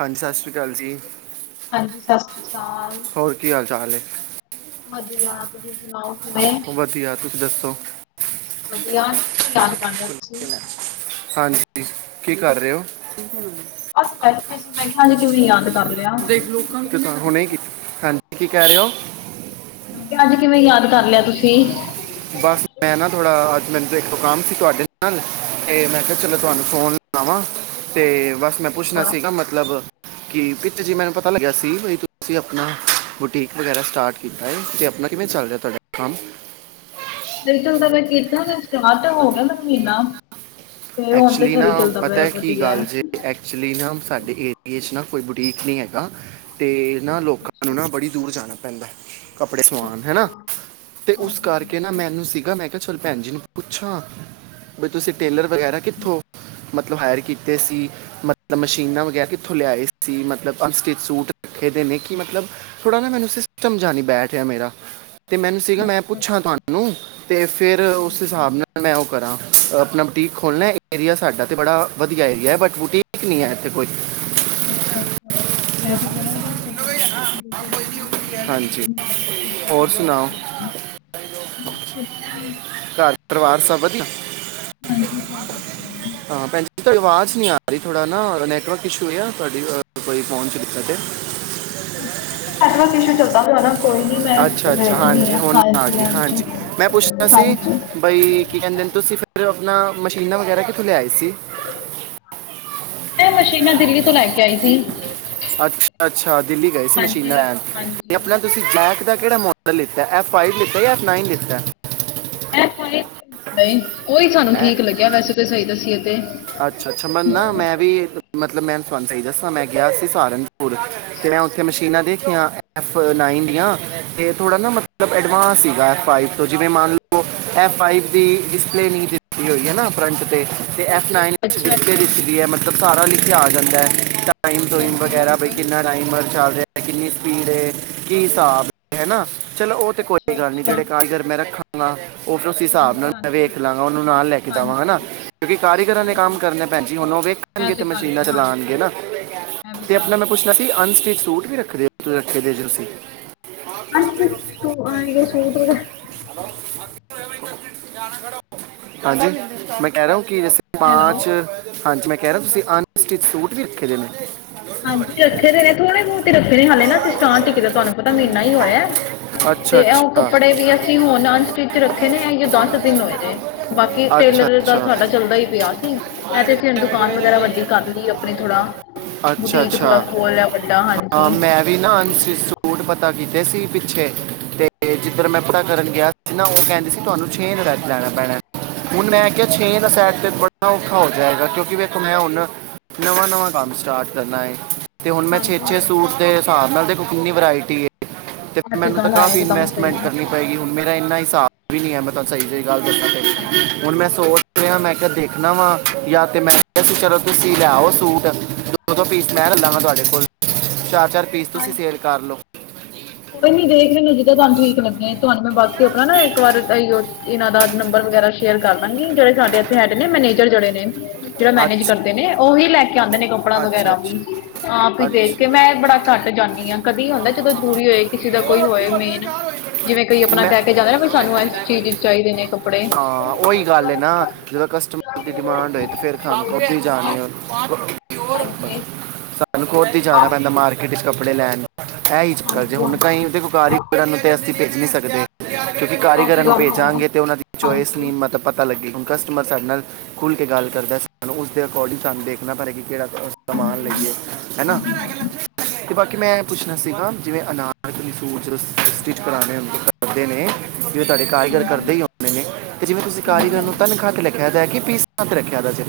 ਹਾਂਜੀ, ਸਤਿ ਸ੍ਰੀ ਅਕਾਲ ਜੀ ਹੋਰ ਕੀ ਹਾਲ ਚਾਲ ਏ। ਵੱਧੀਆ ਤੁਸੀਂ ਸੁਣਾਓ ਕਿਵੇਂ। ਕੀ ਅ ਤੁਸੀਂ ਦੱਸੋ। ਵੱਧੀਆ ਕਿ ਵੇਂ ਤੁੱਸੀ ਯਾਦ ਕਰ ਲਿਆ ਤੁਸੀਂ। ਹਾਂਜੀ, ਕੀ ਕਰ ਰਹੇ ਹੋ। ਬਸ ਬੈਠੇ ਸੀ ਮੈਂ ਕਿਹਾ ਕਿਉਂ ਨਹੀਂ ਯਾਦ। [inaudible] ਦੇਖ ਲੋਕਾਂ ਨੂੰ [unintelligible] ਹੁਣੇ ਕਿਤ ਹਾਂਜੀ ਕਿ ਕਹਿ ਰਹੇ ਹੋ। ਮੈਂ ਕਿਹਾ ਅੱਜ ਕਿਵੇਂ ਯਾਦ ਕਰ ਲਿਆ ਤੁਸੀਂ। ਬਸ ਮੈਂ ਨਾ ਥੋੜ੍ਹਾ ਅੱਜ ਮੈਨੂੰ ਤੇ ਇੱਕੋ ਕੰਮ ਸੀ ਤੁਹਾਡੇ ਨਾਲ ਇਹ ਮੈਂ ਕਿਹਾ ਚਲੋ ਤੁਹਾਨੂੰ ਫੋਨ ਸੁਣਾਵਾਂ ਤੇ ਬਸ ਮੈਂ ਪੁੱਛਣਾ ਸੀਗਾ ਮਤਲਬ ਕਿ ਪਿੱਛੇ ਜੇ ਮੈਨੂੰ ਪਤਾ ਲੱਗਿਆ ਸੀ ਬਈ ਤੁਸੀਂ ਆਪਣਾ ਬੁਟੀਕ ਵਗੈਰਾ ਸਟਾਰਟ ਕੀਤਾ ਹੈ, ਤੇ ਆਪਣਾ ਕਿਵੇਂ ਚੱਲ ਰਿਹਾ ਤੁਹਾਡਾ ਕੰਮ। [unintelligible] ਤਾਂ ਮੈਂ ਕਿੱਤਾ ਨਾ ਇਸਤੇਮਾਰ ਤਾਂ ਹੋ ਗਿਆ ਨਾ ਮੈਨੂੰ ਮਹੀਨਾ। ਤੇ ਹੁਣ ਤੇ ਸਹੀ ਚੱਲਦਾ ਪਿਆ ਵੱਧੀਆ। ਐਕਚੁਲੀ ਨਾ ਸਾਡੇ ਏਰੀਏ ਚ ਨਾ ਕੋਈ ਬੁਟੀਕ ਨੀ ਹੈਗਾ। ਤੇ, ਨਾ ਲੋਕਾਂ ਨੂੰ ਨਾ ਬੜੀ ਦੂਰ ਜਾਣਾ ਪੈਂਦਾ ਕੱਪੜੇ ਸਵਾਨ ਹਨਾ, ਤੇ ਉਸ ਕਾਰਕੇ ਨਾ ਮੈਨੂੰ ਸੀਗਾ ਮੈਂ ਚਲ ਭੈਣ ਜੀ ਨੂੰ ਪੁੱਛਾਂ, ਵੀ ਤੁਸੀਂ ਟੇਲਰ ਵਗੈਰਾ ਕਿੱਥੋਂ ਮਤਲਬ ਹਾਏਰ ਕੀਤੇ ਸੀ ਮਤਲਬ ਮਸ਼ੀਨਾਂ ਵਗੈਰ ਕਿੱਥੋਂ ਲਿਆਏ ਸੀ ਮਤਲਬ ਅਨਸਟਿਚ ਸੂਟ ਰੱਖੇ ਦੇ ਨੇ ਕਿ ਮਤਲਬ ਥੋੜਾ ਨਾ ਮੈਨੂੰ ਸਿਸਟਮ ਜਾ ਨੀ ਬੈਠ ਰੇਆ ਮੇਰਾ। ਤੇ, ਮੈਨੂੰ ਸੀਗਾ ਮੈਂ ਅੱਛਾ ਪੁੱਛਾਂ ਅੱਛਾ ਤੁਹਾਨੂੰ ਤੇ ਫੇਰ ਉਸ ਹਾਂਜੀ ਹਿਸਾਬ ਨਾਲ ਮੈਂ ਉਹ ਕਰਾਂ ਅ ਅਪਨਾ ਬੁਟੀਕ ਖੋਲਨੈ, ਏਰੀਆ ਸਾਡਾ ਤੇ ਬੜਾ ਵਦੀਆ ਏਰੀਐ ਬਟ ਬੁਟੀਕ ਨੀ ਹੈ ਐਥੇ ਕੋਈ। ਅੱਛਾ, ਅੱਛਾ ਐ ਤੇ ਬੜਾ ਵਦੀਆ ਸੂਟ ਏ ਤੂਸੀ [unintelligible] ਹਾਂਜੀ, ਹੋਰ ਫਾਇਦਾ ਸੁਨਾਓ? ਹੁੰਦਾ ਬਸ ਵਦੀਆ। ਘਾਰ ਪਰਵਾਰ ਸਬ ਵਦੀਆ? ਹਾਂਜੀ, ਸਬ ਵਦੀਆ। ਹਾਂ ਭੈਨਜੀ ਤੋਡੀ ਵਾਜ਼ ਨੀ ਆ ਰੀ ਥੋੜਾ ਨਾ ਨੈਟਵਰਕ ਇਸ਼ੂ ਏ ਯਾ ਤੂਆਡੀ ਕੋਈ ਫੋਨ ਚ ਦਿੱਕਤ ਏ? ਅੱਛਾ, ਖੱਟ ਵ ਇਸ਼ੂ ਚੱਲਦਾ ਕੋਈ ਨੀ ਮੈਂ ਅੱਛਾ ਅੱਛਾ ਵੇਖਨੀ ਹਾਂਜੀ ਆਂ ਹੁਣ ਆ ਹਾਂਜੀ, ਗਈ ਹਾਂਜੀ, ਹਾਂਜੀ। ਭਾਈ ਕੀ ਕਹਿੰਦੇ ਨੇ, ਤੁਸੀਂ ਫਿਰ ਆਪਣਾ ਮਸ਼ੀਨਾਂ ਵਗੈਰਾ ਕਿੱਥੋਂ ਲਿਆਏ ਸੀ। ਏਹ ਮਸ਼ੀਨਾਂ ਦਿੱਲੀ ਤੋਂ ਲੈ ਕੇ ਆਈ ਸੀ। ਅੱਛਾ-ਅੱਛਾ, ਦਿੱਲੀ ਗਏ ਸੀ ਹਾਂਜੀ ਮਸ਼ੀਨਾਂ ਲੈਣ, ਤੇ ਹਾਂਜੀ ਆਪਣਾ ਤੁਸੀਂ ਬਲੈਕ ਦਾ ਕਿਹੜਾ ਮਾਡਲ ਲਿੱਤਾ ਐਫ ਫਾਈਵ ਲਿੱਤਾ ਯਾ ਐਫ ਨਾਈਨ ਲਿੱਤਾ। ਐਕਸ ਵਾਏ ਨਹੀਂ ਉਹੀ ਸਾਨੂੰ ਠੀਕ ਲੱਗਿਆ ਵੈਸੇ ਤੇ ਸਹੀ ਦੱਸੀਏ ਤੇ। ਅੱਛਾ-ਅੱਛਾ ਮੈਨੂੰ ਨਾ ਮੈਂ ਵੀ ਮਤਲਬ ਮੈਂ ਤੂਆਨ ਸਈ ਦੱਸਾਂ, ਮੈਂ ਗੇਆ ਸੀ ਸਹਾਰਨਪੁਰ, ਮੈਂ ਉਥੇ ਮਸ਼ੀਨਾਂ ਦੇਖੀਆਂ ਐਫ ਨਾਈਨ ਦੀਆਂ, ਤੇ ਥੋੜਾ ਨਾ ਮਤਲਬ ਐਡਵਾਂਸ ਸੀਗਾ ਐਫ ਫਾਈਵ ਤੋਂ, ਜਿਵੇਂ ਮਾੰਨ ਲੋ ਐਫ ਫਾਈਵ ਦੀ ਡਿਸਪਲੇ ਨੀ ਦਿੱਤੀ ਹੋਈ ਹੈਨਾ ਫਰੰਟ ਤੇ, ਤੇ ਐਫ ਲਾਨ ਲਖ ਅੱਛਾ ਕੇ ਅੱਛਾ ਦਿੱਤੀ ਦੀ ਹੈ। ਮਤਲਬ ਸਾਰਾ ਲਿਖੇ ਆ ਜਾਂਦਾ ਟਾਈਮ ਟੂਮਈਮ ਹਾਂਜੀ ਵਗੈਰਾ ਵੀਈ ਹਾਂਜੀ ਕਿੰਨਾ ਟਾਈਮਰ ਚੱਲ ਰੇਆ, ਕਿੰਨੀ ਸਪੀਡ ਏ, ਕੀ ਸ੍ਹਾਬ ਏ, ਹਨਾ ਚਲੋ ਓ ਤੇ ਕੋਈ ਅੱਛਾ ਗਾੱਲ ਨੀ ਅੱਛਾ ਜੇੜੇ ਕਾਰੀਗਰ ਮੈਂ ਰੱਖਾਂ ਨਾ ਓ ਫੇਰ ਉਸੀ ਸਾਬ ਨਾਲ ਹਾਂਜੀ ਮੈਂ ਹਾਂਜੀ ਵੇਖ ਲਾਂਗਾ ਓਨੂੰ ਨਾਲ ਲੈ ਕੇ ਜਾਵਾਂਗਾਂ ਨਾ। ਹਾਂਜੀ ਕਿਉਂਕਿ ਕਾਰੀਗਰਾਂ ਨੇ ਹਾਂਜੀ ਕਾੰਮ ਇੱਕਦਮ ਕਰਨੈ ਭੈਨ ਜੀ, ਸਹੀ ਹੁਨ ਓ ਇਹ ਵੇਖਨਗੇ ਤੇ ਗੱਲ ਮਸ਼ੀਨਾਂ ਹੈ ਹਾਂਜੀ ਚਲਾਨਗੇਂ ਨਾ। ਇਹ ਵੀ ਤੇ ਗੱਲ ਅਪਨਾ ਮੈਂ ਸਹੀ ਪੁੱਛਨਾ ਗੱਲ ਸੀ ਅਨਸਟਿਚ ਸੂਟ ਵੀ ਰੱਖਦੇ ਓ? ਰੱਖੇ ਦੇ ਜੂਸੀ ਹੈ [unintelligible] [unintelligible] ਹਾਂਜੀ, ਮੈਂ ਕੈ ਰਾ ਹੂੰ ਕਿ ਜੈਸੇ ਹੈਲੋ ਪਾਂਚ, ਹਾਂਜੀ ਮੈਂ ਕੈ ਰੇਆ, ਤੂਸੀ ਅਨਸਟਿਚ ਸੂਟ ਵੀ ਰੱਖੇ ਦੇ ਨੇ? ਹਾਂਜੀ ਰੱਖੇ ਦੇ ਨੇ ਥੋੜੇ ਬਹੁਤ ਹੀ ਰੱਖੇ ਨੇ ਹਾਲੇ ਨਾ ਅਸੀਂ ਸਟਾਂ ਟਿਕਕੇ ਦਾ ਤੁਹਾਨੂੰ ਪਤਾ ਮ ਨਾ ਹੀ ਹੋਇਆ ਅੱਛਾ ਤੇ ਓ ਅੱਛਾ ਕੱਪੜੇ ਵੀ ਅਸੀ ਹੁਨ ਅਨ ਸਟਿਚ ਰੱਖੇ ਨੇ, ਅਈਓ ਦਾੱਸ ਦਿਨ ਹੋਏ ਨੇ। ਬਾਕੀ ਅੱਛਾ ਟੇਲਰ ਦਾ ਅੱਛਾ ਸਾਡਾ ਚੱਲਦਾ ਈ ਪੇਆ ਸੀ। ਐ ਤੇ ਅਸੀ ਹੁਨ ਦੂਕਾਨ ਵਗੈਰਾ ਵੱਡੀ ਕਾਰ ਲੀ ਏ ਅਪਨੀ ਥੋੜਾ। ਅੱਛਾ ਬੁਟੀਕ ਥੋੜਾ ਖੋਲੈ ਬੰਦਾ, ਹਾਂਜੀ। ਸੂਟ ਪਤਾ ਕੀਤੇ ਸੀ। ਪਿੱਛੇ ਤੇ ਤੇ ਜਿੱਦਰ ਮੈਂ ਅਪਨਾ ਕਰਨ ਗੇਆ ਸੀ ਨਾ, ਓ ਕੈਂਦੇ ਸੀ ਤੂਆਨੂੰ ਛੇਂ ਲੜੇ ਚ ਲੈਣਾ ਪੈਣੈ। ਹੁਨ ਮੈਂ ਕੇਆ ਛੇਂ ਦਾ ਸੈਟ ਤੇ ਬੜਾ ਔਖਾ ਹੋ ਜਾਏਗਾ ਕਿਉਂਕਿ ਵੇਖੋ ਮੈਂ ਹੁਨ ਨਵਾਂ-ਨਵਾਂ ਕਾੰਮ ਸਟਾਰਟ ਕਰਨਾ ਏ। ਤੇ ਹੁਨ ਮੈਂ ਛੇ-ਛੇ ਸੂਟ ਦੇ ਹਸਾਬ ਨਾਲ ਦੇਖੋ ਕਿੰਨੀ ਵਰਾਇਟੀ ਏ। ਤੇ ਇਹ ਮੈਨੂੰ ਤਾ ਗੱਲ ਹੈ ਕਾਫ਼ੀ ਇੱਕਦਮ ਇਨਵੈਸਟਮੈਂਟ ਸਹੀ ਕਰਨੀ ਪਏਗੀ ਹੁਨ ਮੇਰਾ ਇੰਨਾ ਹਿਸਾਬ ਵੀ ਨੀ ਹੈ, ਮੈਂ ਤੂਆਨੂੰ ਸਈ-ਸਈ ਗਾੱਲ ਦੱਸਾਂ। ਹਨ ਹੁਣ ਮੈਂ ਸੋਚ ਰੇਆਂ, ਮੈਂ ਕੈਆ ਦੇਖਨਾ ਵਾਂ ਯਾ ਤੇ ਮੈਂ ਕੇਆ ਸੀ ਚਲੋ ਤੂਸੀ ਲੈ ਆਓ ਸੂਟ ਦੋ-ਦੋ ਪੀਸ ਮੈਂ ਲੈ ਲਾਂਗਾ ਤੂਆਡੇ ਕੋਲ, ਚਾਰ-ਚਾਰ ਪੀਸ ਤੂਸੀ ਸੇਲ ਕਾਰ ਲੋ। ਕੋਈ ਨੀ ਦੇਖ ਲੇਦੇ, ਜਿੱਦਾਂ ਤੁਹਾਨੂੰ ਠੀਕ ਲੱਗੇ। ਤੁਹਾਨੂੰ ਮੈਂ ਬਾਕੀ ਆਪਣਾ ਨਾ ਇੱਕ ਵਾਰ ਅਇਔ ਇਹਨਾਂ ਦਾ ਨੰਬਰ ਵਗੈਰਾ ਸ਼ੇਅਰ ਕਰ ਦਾਂਗੀ ਜਿਹੜੇ ਸਾਡੇ ਇੱਥੇ ਹੈਡੇ ਨੇ ਮੈਨੇਜਰ ਜਿਹੜੇ ਨੇ ਜਿਹੜਾ ਮੈਨੇਜ ਅੱਛਾ ਕਰਦੇ ਨੇ ਉਹੀ ਲੈ ਕੇ ਆਉਂਦੇ ਨੇ ਕੱਪੜਾ ਅੱਛਾ ਵਗੈਰਾ ਵੀ ਅੱਛਾ ਆਪ ਦੇਖ ਕੇ ਅੱਛਾ ਮੈਂ ਬੜਾ ਘੱਟ ਜਾਂਦੀ ਆ ਕਦੀ ਹੁੰਦਾ ਜਦੋਂ ਜ਼ਰੂਰੀ ਹੋਏ ਕਿਸੇ ਦਾ ਕੋਈ ਹੋਏ ਮੇਨ ਜਿਵੇਂ ਕੋਈ ਆਪਣਾ ਮੈਂ ਕਹਿ ਕੇ ਜਾਂਦੇ ਨਾ ਸਾਨੂੰ ਇਸ ਚੀਜ਼ ਚਾਹੀਦੇ ਨੇ ਕੱਪੜ ਹਾਂ ਉਹੀ ਗੱਲ ਨਾ ਜਦੋਂ ਕਸਟਮਰ ਦੀ ਡਿਮਾਂਡ ਹੋਏ ਤੇ ਫਰ ਖਣਕ ਉਥੇ ਜਾ ਹੋ ਹੋਰ, ਸਾਨੂੰ ਖੁਦ ਈ ਜਾਣਾ ਪੈਂਦਾ ਮਾਰਕੀਟ 'ਚ ਕੱਪੜੇ ਲੈਣ। ਐ ਈ ਚੱਕਰ ਜੇ ਹੁਣ ਤਾਂਈਓ ਕੁੁਕਾਰੀ ਨੂੰ ਤੇ ਅਸੀਂ ਭੇਜ ਨਹੀਂ ਸਕਦੇ। ਕਿਉਂਕਿ, ਕਾਰੀਗਰਾਂ ਨੂੰ ਭੇਜਾਂਗੇ ਤੇ ਉਨ੍ਹਾਂ ਦੀ ਚੋਇਸ ਨੀ ਮਤਬ ਪਤਾ ਲੱਗੇ, ਹੁਣ ਕਸਟਮਰ ਸਾਡੇ ਨਾਲ ਖੁੱਲ੍ਹ ਕੇ ਗੱਲ ਕਰਦਾ। ਸਾਨੂੰ ਉਸਦੇ ਅਕੋਡਿੰਗ ਸਾਨੂੰ ਦੇਖਣਾ ਪੜੇ ਕਿ ਕਿਹੜਾ ਸਮਾਨ ਲਈਏ ਹੈਨਾ ਤੇ ਬਾਕੀ ਮੈਂ ਐ ਪੁੱਛਣਾ ਸੀਗਾ ਜਿਵੇਂ, ਅਨਾਜ ਤੁੂੰ ਸੂਟ ਸਟਿਟ ਕਰਾਣੇ ਹੁੰਦੇ, ਦੇ ਨੇ ਤੇ ਤੁਹਾਡੇ ਕਾਰੀਗਰ ਕਰਦੇ ਈ ਹੁੰਦੇ ਨੇ ਤੇ ਜਿਵੇਂ ਤੁਸੀਂ, ਕਾਰੀਗਰ ਨੂੰ ਤਨ ਖਾਹ ਤੇ ਲੱਖਿਆ ਦਾ ਕਿ ਪੀਸ ਖਾਂ ਤੇ ਰੱਖਿਆ ਦਾ ਜੇ।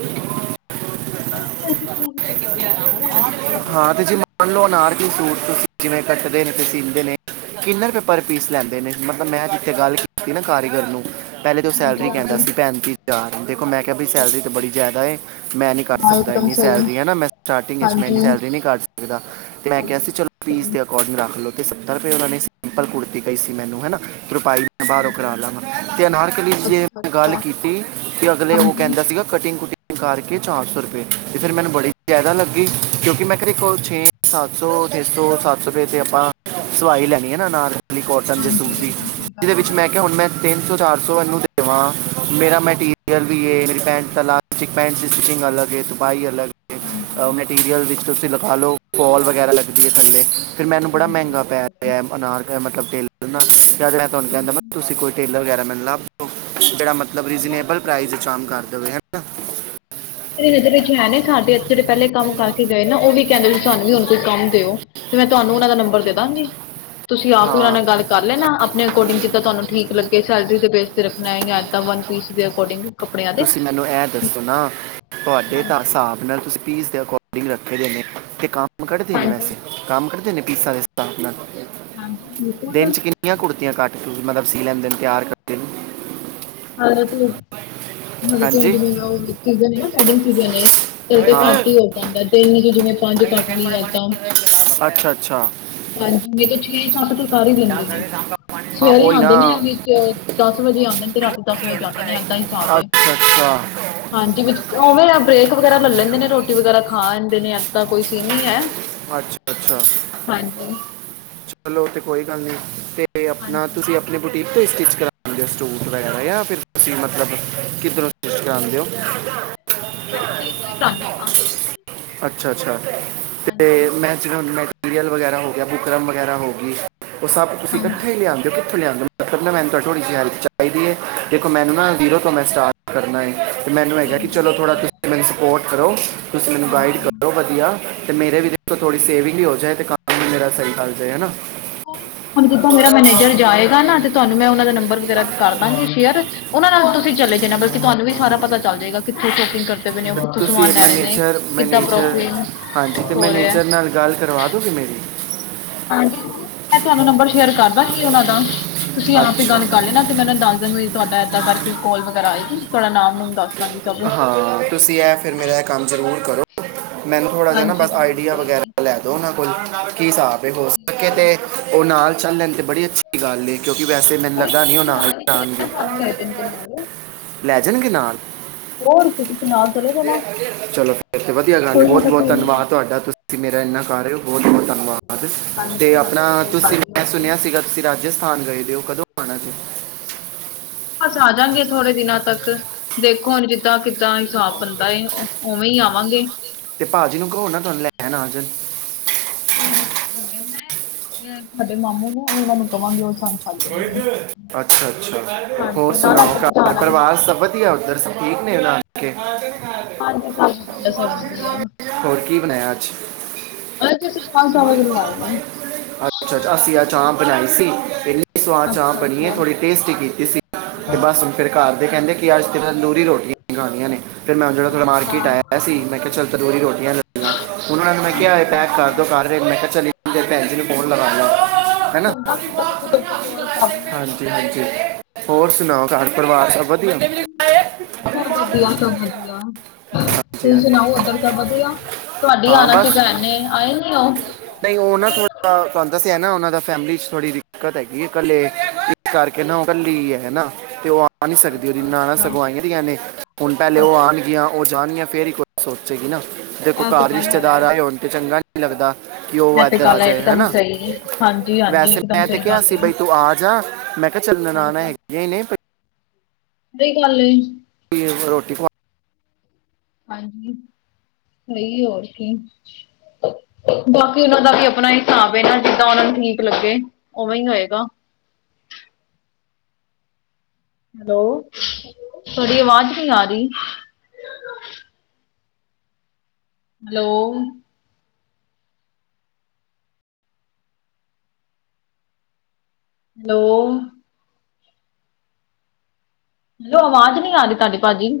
ਕ ਅਸੀਂ ਵੈਸੇ ਤੇ [inaudible] ਹਾਂ ਤੇ ਜੀ ਮੰਨ ਲਓ ਅਨਾਰਕੀ ਸੂਟ, ਤੁਸੀਂ ਜਿਵੇਂ ਕੱਟਦੇ ਨੇ ਤੇ ਸੀਂਦੇ ਨੇ ਕਿੰਨੇ ਰੁਪਏ ਪਰ ਪੀਸ ਲੈਂਦੇ ਨੇ। ਮਤਲਬ ਮੈਂ ਜਿੱਥੇ ਗੱਲ ਕੀਤੀ ਨਾ ਕਾਰੀਗਰ ਨੂੰ ਪਹਿਲੇ ਤੇ ਉਹ ਹਾਂਜੀ ਸੈਲਰੀ ਕਹਿੰਦਾ ਹਾਂਜੀ ਸੀ ਪੈਂਤੀ ਹਜ਼ਾਰ, ਦੇਖੋ ਮੈਂ ਕਿਆ ਬੀ ਸੈਲਰੀ ਤੇ ਅੱਛਾ ਬੜੀ ਅੱਛਾ ਜ਼ਿਆਦਾ ਏ ਮੈਂ ਨੀ ਕਰ ਹਾਂ ਸਕਦਾ ਇੱਕਦਮ ਇੰਨੀ ਸਹੀ ਸੈਲਰੀ ਐ ਨਾ, ਮੈਂ ਸਟਾਟਿੰਗ 'ਚ ਮੈਂ ਇਨੀ ਹਾਂਜੀ ਸੈਲਰੀ ਮੈਂ ਨਹੀਂ ਘਾਟ ਸਕਦਾ ਤੇ ਮੈਂ ਹਾਂ, ਕਿਹਾ ਸੀ ਚਲੋ, ਪੀਸ ਸਹੀ ਦੇ ਅਕਾ ਰੱਖ ਲਓ, ਤੇ ਸੱਤਰ ਰੁਪਏ ਉਹਨਾਂ ਨੇ ਸਿੰਪਲ ਕੁੜਤੀ ਕਹੀ ਸੀ। ਮੈਨੂੰ ਹੈ ਨਾ ਰੁਪਾਈ ਮੈਂ ਬਾਰੋਂ ਹਾਂਜੀ ਕਰਾ ਲਾਗਾਂ, ਤੇ ਅਨਾਰ ਕਲੀ ਦੀ ਜੇ ਅੱਛਾ ਮੈਂ ਗਾੱਲ ਅੱਛਾ ਕੀਤੀ, ਤੇ ਅਗਲੇ ਓ ਹਾਂਜੀ ਕੈਂਦਾ ਸੀਗਾ ਕਟਿੰਗ ਕੁਟਿੰਗ ਕਰਕੇ ਚਾਰ ਸੌ ਰੁਪਏ ਤੇ ਫਿਰ ਮੈਨੂੰ ਬੜੀ ਜ਼ਿਆਦਾ ਲੱਗੀ ਕਿਉਂਕਿ ਮੈਂ ਘਰੇ ਕੋਲ ਛੇ ਸੱਤ ਸੀ, ਛੇ ਸੌ ਸੱਤ ਸੌ ਰੁਪਏ ਤੇ ਆਪਾਂ ਸਵਾਈ ਲੈਣੀ ਹੈ ਨਾ ਨਾਲ। ਕੋਟਨ ਦੇ ਸੂਟ ਦੀ, ਜਿਹਦੇ ਵਿੱਚ ਮੈਂ ਕਿਹਾ ਹੁਣ ਮੈਂ ਤਿੰਨ ਸੌ, ਚਾਰ ਸੌ ਐਨੂੰ ਦੇਵਾਂ। ਮੇਰਾ ਮੈਟੀਰੀਅਲ ਵੀ ਏ, ਮੇਰੀ ਪੈਂਟ ਤਲਾ ਟਿਕ ਪੈਂਟ ਸਟਿਚਿੰਗ ਅਲਗ ਏ, ਤ੍ਰਪਾਈ ਅਲਗ ਏ ਅ ਮਟੀਰੀਅਲ ਵਿੱਚ ਤੁਸੀਂ ਲਖਾ ਲਓ, ਕੋਲ ਵਗੈਰਾ ਲੱਗਦੀ ਏ ਥੱਲੇ ਫਿਰ ਮੈਨੂੰ ਬੜਾ ਮਹਿੰਗਾ ਪੈ ਰਿਹਾ ਅਨਾਰ ਕ ਮਤਲਬ ਟੇਲਰ ਨਾ ਜਦ ਮੈਂ ਤੁਹਾਨੂੰ ਕਹਿੰਦਾ ਮੈਂ ਤੁਸੀਂ ਕੋਈ ਟੇਲਰ ਵਗੈਰਾ ਮਿਲਨਾ, ਜਿਹੜਾ ਮਤਲਬ ਰੀਜਨੇਬਲ ਪ੍ਰ‌ਾਈਜ਼ ਵਿਚ ਆਮ ਕਰ ਦੇਵੇ ਹਨਾ। [inaudible] ਮੇਰੀ ਨਜ਼ਰ ਵਿੱਚ ਹੈ ਨੇ ਸਾਡੇ ਇੱਥੇ ਜਿਹੜੇ ਪਹਿਲੇ ਕੰਮ ਕਰਕੇ ਗਏ ਨਾ, ਉਹ ਵੀ ਕਹਿੰਦੇ ਵੀ ਸਾਨੂੰ ਵੀ ਹੁਣ ਕੋਈ ਕੰਮ ਦਿਓ। ਤੇ ਮੈਂ ਤੁਹਾਨੂੰ ਉਹਨਾਂ ਦਾ ਨੰਬਰ ਦੇਦਾਗੀ। ਤੁਸੀਂ ਆਪ ਹੀ ਉਹਨਾਂ ਹਾਂ ਨਾਲ ਗੱਲ ਕਰ ਲੈਨਾ, ਆਪਣੇ ਅਕੋਡਿੰਗ ਜਿੱਦਾਂ ਤੁਹਾਨੂੰ ਠੀਕ ਲੱਗੇ। ਸੈਲਰੀ ਦੇ ਬੇਸ ਤੇ ਰੱਖਣਾ ਹੈਗਾ ਐ ਤਾਂ ਵਨ ਪੀਸ ਦੇ ਅਕੋਡਿੰਗ ਤੁਸੀਂ ਮੈਨੂੰ ਐ ਦੱਸੋ ਨਾ, ਤੁਹਾਡੇ ਤਾਂ ਸਾਬ੍ਹ ਨਾਲ ਤੁਸੀਂ ਪੀਸ ਦੇ ਅਕੋਡਿੰਗ ਰੱਖੇ ਦੇ ਨੇ ਤੇ ਕੰਮ ਕੱਢਦੇ ਨੇ ਵੈਸੇ ਕੰਮ ਕਢਦੇ ਨੇ ਪੀਸਾ ਦੇ ਸਾਬ੍ਹ ਨਾਲ? ਹਾਂਜੀ, ਬਿਲਕੁਲ। ਕਿਨੀਆ ਕੁੜਤੀਆਂ ਕੱਟ ਕੇ, ਮਤਲਬ ਸੀ ਲੈਂਦੇ ਨੇ ਤਿਆਰ ਕਰਦੇ ਨੇ। ਹਰ ਇੱਕ ਲ‌ਈ। ਜਿਵੇਂ ਤੇ ਹੁਣ ਹਾਂਜੀ ਜਿਵੇਂ ਉਹ ਸੀਜ਼ਨ ਏ ਨਾ, ਵੈਡਿੰਗ ਸੀਜ਼ਨ ਏ ਤੇਜ ਤੇ ਹਾਂ ਘੱਟ ਈ ਹੋ ਪਾਂਦਾ, ਦਿਨ 'ਚ ਜਿਵੇਂ ਪੰਜ ਕੱਟ ਲੀਏ ਤਾਂ ਅੱਛਾ ਅੱਛਾ ਹਾਂਜੀ, ਨਹੀਂ ਤੇ ਛੇ ਤੋਂ ਅੱਠ ਤੋਂ ਕਰ ਹੀ ਦਿੰਦੇ ਨੇ। ਹਾਂ ਸਵੇਰੇ ਉਹੀ ਨਾ ਆਉਂਦੇ ਨੇ, ਵਿੱਚ ਦਸ ਵਜੇ ਆਉਂਦੇ ਨੇ ਤੇ, ਰਾਤ। ਦੱਸ ਵਜ ਤੇ ਆਂਦੇ ਨੇ, ਏਦਾਂ ਹੀ ਹਿਸਾਬ ਅੱਛਾ ਏ। ਅੱਛਾ ਹਾਂਜੀ, ਵਿੱਚ ਉਵੇਂ ਆ ਬ੍ਰੇਕ ਵਗੈਰਾ ਲੈ ਲੈਂਦੇ ਨੇ, ਰੋਟੀ ਵਗੈਰਾ ਖਾ ਆਂਦੇ ਨੇ, ਇਦਾਂ ਕੋਈ ਸੀਨ ਨਹੀਂ ਹੈ। ਅੱਛਾ -ਅੱਛਾ, ਹਾਂਜੀ ਚਲੋ ਤੇ ਕੋਈ ਗੱਲ ਨੀ ਤੇ। ਤੇ, ਆਪਣਾ ਹਾਂਜੀ ਤੁਸੀਂ ਆਪਣੇ। ਬੁਟੀਕ ਤੇ ਹੀ ਸਟਿੱਚ ਕਰਵਾਉਂਦੇ ਹੋ, ਸੂਟ ਵਗੈਰਾ ਜਾਂ, ਫਿਰ ਤੁਸੀਂ ਮਤਲਬ, ਕਿੱਧਰੋਂ ਸਟਿਚ ਕਰਾਉਂਦੇ ਹੋ? ਮੈਂ ਬੁਟੀਕ ਤੋਂ ਹੀ ਕਰਾਨੀ ਆ ਅੱਛਾ- ਅੱਛਾ। ਹਾਂਜੀ ਅਤੇ ਮੈਚਿੰਗ ਮੈਟੀਰੀਅਲ, ਵਗੈਰਾ ਹੋ ਗਿਆ, ਬੁਕਰਮ ਵਗੈਰਾ ਹੋ ਗਈ। ਉਹ, ਸਭ ਤੁਸੀਂ ਹਾਂਜੀ ਇਕੱਠੇ ਹੀ ਲਿਆਉਦੇ ਹੋ? [inaudible] ਮੈਨੂੰ ਥੋੜੀ ਜਿਹੀ ਹੈਲਪ ਚਾਹੀਦੀ ਹੈ, ਦੇਖੋ ਮੈਨੂੰ ਨਾ, ਜੀਰੋ ਤੋਂ ਮੈਂ ਸਟਾਰਟ ਕਰਨਾ ਏ। ਤੇ ਮੈਨੂੰ ਹੈਗਾ ਕਿ, ਹਾਂਜੀ ਚਲੋ ਇਹ ਤੇ ਥੋੜ੍ਹਾ ਗੱਲ ਤੁਸੀਂ ਹੈ ਮੈਨੂੰ ਸਪੋਰਟ ਕਰੋ, ਤੁਸੀਂ, ਮੈਨੂੰ ਗਾਈਡ ਹਾਂਜੀ ਕਰੋ ਵਧੀਆ। ਮੇਰੇ ਵੀ, ਦੇਖੋ ਥੋੜ੍ਹੀ ਸੇਵਿੰਗ ਵੀ ਹੋ ਜਾਏ, ਤੇ ਕੰਮ ਵੀ ਮੇਰਾ ਸਹੀ ਲਗ ਜਾਏ ਹੈ ਨਾ? ਹੁਣ, ਜਦੋਂ ਮੇਰਾ ਮੈਨੇਜਰ ਜਾਏਗਾ ਨਾ, ਤੇ ਤੁਹਾਨੂੰ ਮੈਂ ਉਹਨਾਂ ਦਾ ਨੰਬਰ ਵਗੈਰਾ ਕਰ ਦਾਂਗੀ ਸੇ਼ਅਰ, ਉਹਨਾਂ ਨਾਲ ਤੁਸੀਂ ਚਲੇ ਜਾਣਾ, ਬਲਕਿ ਤੁਹਾਨੂੰ ਵੀ ਸਾਰਾ ਪਤਾ ਚੱਲ ਜਾਏਗਾ, ਕਿੱਥੋਂ ਸ਼ੋਪਿੰਗ ਕਰ ਦੇ ਪਏ ਨੇ, ਤੇ ਕਿੱਥੋਂ ਤੁਸੀਂ ਸਮਾਨ ਲੈ ਰਹੇ ਨੇ? ਮੈਨੇਜਰ ਕਿੱਦਾਂ ਮੈਨੇਜਰ ਪ੍ਰੋਫਿਟ ਹਾਂਜੀ ਤੇ ਹੋ ਰਿਹਾ? ਮੈਨੇਜਰ ਨਾਲ ਗੱਲ ਕਰਵਾ ਦੋਗੇ ਮੇਰੀ ਹਾਂਜੀ, ਮੈਂ ਤੁਹਾਨੂੰ ਨੰਬਰ ਸ਼ੇਅਰ ਕਰ ਦਾਂਗੀ ਉਹਨਾਂ ਦਾ, ਤੁਸੀਂ, ਆਪ ਹੀ ਅੱਛਾ ਗੱਲ ਕਰ ਲੈਣਾ ਤੇ, ਮੈਂ ਉਹਨਾਂ ਨੂੰ ਦੱਸ ਦਾਂਗੀ, ਵੀ ਤੁਹਾਡਾ ਏਦਾਂ ਕਰਕੇ ਕਾਲ ਵਗੈਰਾ ਆਏਗੀ, ਤੁਹਾਡਾ ਨਾਮ -ਨੂਮ ਦੱਸ ਦਾਂਗੀ ਸਭ ਹਾਂ, ਤੁਸੀਂ ਇਹ ਫਿਰ, ਮੇਰਾ ਇਹ ਕੰਮ ਜ਼ਰੂਰ ਕਰੋ। ਮੈਨੂੰ ਥੋੜ੍ਹਾ ਜਿਹਾ, ਨਾ ਹਾਂਜੀ ਬਸ ਜ਼ਰੂਰ ਆਈਡੀਆ ਕੋਈ ਨੀ ਵਗੈਰਾ ਲੈ ਦੋ, ਉਹਨਾਂ ਕੋਲ ਕੀ ਹਿਸਾਬ ਹੋ ਸਕੇ ਠੀਕ ਏ ਤੇ, ਉਹ ਨਾਲ ਚੱਲਣ, ਤੇ ਬੜੀ ਅੱਛੀ ਗੱਲ ਏ ਕਿਉਂਕਿ ਵੈਸੇ, ਮੈਨੂੰ ਕੋਈ ਲੱਗਦਾ ਨੀ ਨਹੀਂ, ਉਹ ਤੁਸੀਂ ਨਾਲ ਹੀ ਚਲੇ ਜਾਣਗੇ। ਜਾਣਾ ਤੁਹਾਨੂੰ ਲੈ ਜਾਣਗੇ ਨਾਲ ਲੈ, ਜਾਣਗੇ ਨਾਲ? ਹੋਰ ਕਿ ਨਾਲ, ਚਲੇ ਜਾਣਾ ਚਲੋ, ਫੇਰ ਤੇ ਵਧੀਆ ਗੱਲ ਏ ਕੋਈ ਐਸਾ ਬਹੁਤ-ਬਹੁਤ ਸੀਨ ਨੀ ਹੈ ਧੰਨਵਾਦ ਤੁਹਾਡਾ ਤੁ ਤੁਸੀਂ ਮੇਰਾ ਇੰਨਾ ਕਰ ਰਹੇ ਹੋ, ਬਹੁਤ-ਬਹੁਤ ਧੰਨਵਾਦ ਤੇ ਹਾਂਜੀ ਹਾਂਜੀ ਆਪਣਾ ਕੋਈ ਗੱਲ ਤੁਸੀਂ, ਨੀ ਮੈਂ ਹੋਗੀ ਸੁਣਿਆ ਸੀਗਾ ਤੁਸੀਂ ਰਾਜਸਥਾਨ ਗਏ ਦੇ ਹੋ, ਕਦੋਂ ਆਉਣਾ ਜੇ? ਬਸ ਆ, ਜਾਂਗੇ ਥੋੜੇ ਦਿਨਾਂ ਤੱਕ। ਦੇਖੋ, ਹੁਣ ਜਿੱਦਾਂ ਕਿੱਦਾਂ ਹਿਸਾਬ ਬਣਦਾ ਉਵੇਂ ਹੀ, ਆਵਾਂਗੇ। ਤੇ ਭਾਜੀ ਨੂੰ ਕਹੋ ਨਾ, ਤੁਹਾਨੂੰ ਲੈਣ ਆ ਜਾਣ। ਕੋਈ ਨੀ ਦੇਖਾਂਗੇ, ਮੈਂ ਤੁਹਾਡੇ ਮਾਮੂ ਨੂੰ, ਉਹਨਾਂ ਨੂੰ ਕਹਾਂਗੀ ਉਹ ਸਾਨੂੰ [inaudible] ਛੱਡ ਦੇਣਗੇ ਅੱਛਾ-ਅੱਛਾ, ਹੋਰ ਸੁਣਾਓ? ਘਰ ਪਰਿਵਾਰ ਸਭ [inaudible] ਹਾਂਜੀ ਸਭ ਵਧੀਆ ਸਭ ਵਧੀਆ ਹੋਰ ਕੀ, ਬਣਾਇਆ ਅੱਜ? ਉਹਦੇ ਚ ਅਸੀਂ ਦਾਲ ਚਾਵਲ ਬਣਵਾਏ ਨੇ। ਅੱਛਾ, ਅਸੀ ਅੱਜ ਚਾਂਪ ਬਣਾਈ ਸੀ। ਸਵਾਦ ਚਾਂਪ ਬਣੀ ਏ, ਥੋੜੀ ਟੇਸਟੀ ਕੀਤੀ ਸੀ, ਤੇ ਬਸ ਫਿਰ ਘਰ ਦੇ ਕਹਿੰਦੇ ਕਿ, ਅੱਜ ਤੇ ਤੰਦੂਰੀ ਰੋਟੀਆਂ ਖਾਣੀਆਂ ਨੇ ਫਿਰ ਮੈਂ, ਜਿਹੜਾ ਥੋੜ੍ਹਾ ਅੱਛਾ, ਮਾਰਕੀਟ ਆਇਆ ਸੀ, ਮੈਂ ਕਿਹਾ ਚੱਲ ਤੰਦੂਰੀ ਰੋਟੀਆਂ ਲੈ ਲਾ ਹੁਣ ਉਹਨਾਂ ਨੂੰ ਮੈਂ ਕਿਹਾ, ਇਹ ਪੈਕ ਕਰ ਦੋ ਅੱਛਾ-ਅੱਛਾ ਘਰ ਫੇਰ ਮੈਂ ਕਿਹਾ ਚਲ, ਭੈਣਜੀ ਨੂੰ ਫੋਨ ਲਗਾਣਾ [unintelligible] [inaudible] ਕੋਲ ਕਰ ਲਈ ਹੋਰ ਕੀ। ਹਾਂਜੀ-ਹਾਂਜੀ ਹੋਰ ਸੁਣਾਓ? ਘਰ ਪਰਿਵਾਰ ਸਭ ਵਧੀਆ? ਸਭ ਵਧੀਆ -ਸਭ ਵਧੀਆ, ਹਾਂਜੀ ਹਾਂਜੀ ਤੁਸੀਂ ਸੁਣਾਓ ਉਧਰ ਸਭ ਵਧੀਆ? ਤੁਹਾਡੀ, ਹਾਂ ਆਉਣਾ ਸੀ ਬਸ ਭੈਣ ਨੇ, ਆਈ ਨੀ ਉਹ? ਨਹੀਂ ਉਹ ਨਾ, ਥੋੜਾ ਤੁਹਾਨੂੰ ਦਸਿਆ ਹੈ ਨਾ, ਉਹਨਾਂ ਦਾ ਫੈਮਿਲੀ ਚ ਥੋੜੀ ਦਿੱਕਤ ਹੈਗੀ [unintelligible] ਆ ਨਹੀ ਸਕਦੀ, ਉਹਦੀ ਨਨਾਣਾਂ ਸਗੋਂ ਆਈਆਂ ਦੀਆਂ ਨੇ, ਉਲਟਾ ਹਲੇ, ਹੁਣ ਉਹ ਆਉਣਗੀਆਂ, ਉਹ ਜਾਣਗੀਆਂ ਫਿਰ ਈ ਸੋਚੇਗੀ ਨਾ, ਦੇਖੋ ਘਰ ਰਿਸ਼ਤੇਦਾਰ ਆਏ ਹੋਣ ਤੇ, ਚੰਗਾ ਨੀ ਲੱਗਦਾ, ਕਿ ਉਹ ਏਧਰ ਆ ਜਾਏ। ਹੈਨਾ? ਹਾਂਜੀ -ਹਾਂਜੀ, ਇਕਦਮ ਸਹੀ ਗੱਲ ਏ। ਬਈ ਤੂੰ ਆ ਜਾ, ਮੈਂ ਕਿਹਾ, ਚੱਲ ਨਨਾਣਾਂ ਹੈਗੀਆਂ ਹੀ ਨੇ ਦੇਖ ਨਾਲੇ ਰੋਟੀ ਪਾ ਹਾਂਜੀ ਸਹੀ ਏ ਹੋਰ ਕੀ ਬਾਕੀ ਉਹਨਾਂ ਦਾ ਵੀ ਆਪਣਾ ਹਿਸਾਬ ਇਹ ਨਾ ਜਿੱਦਾਂ ਉਹਨਾਂ ਨੂੰ ਠੀਕ ਲੱਗੇ ਉਵੇ ਹੀ ਹੋਏਗਾ ਹੈਲੋ ਤੁਹਾਡੀ ਅਵਾਜ਼ ਨੀ ਆ ਰਹੀ ਹੈਲੋ ਹੈਲੋ ਲੋ ਆਵਾਜ਼ ਨੀ ਆ ਨੀ ਤੁਹਾਡੀ ਭਾਜੀ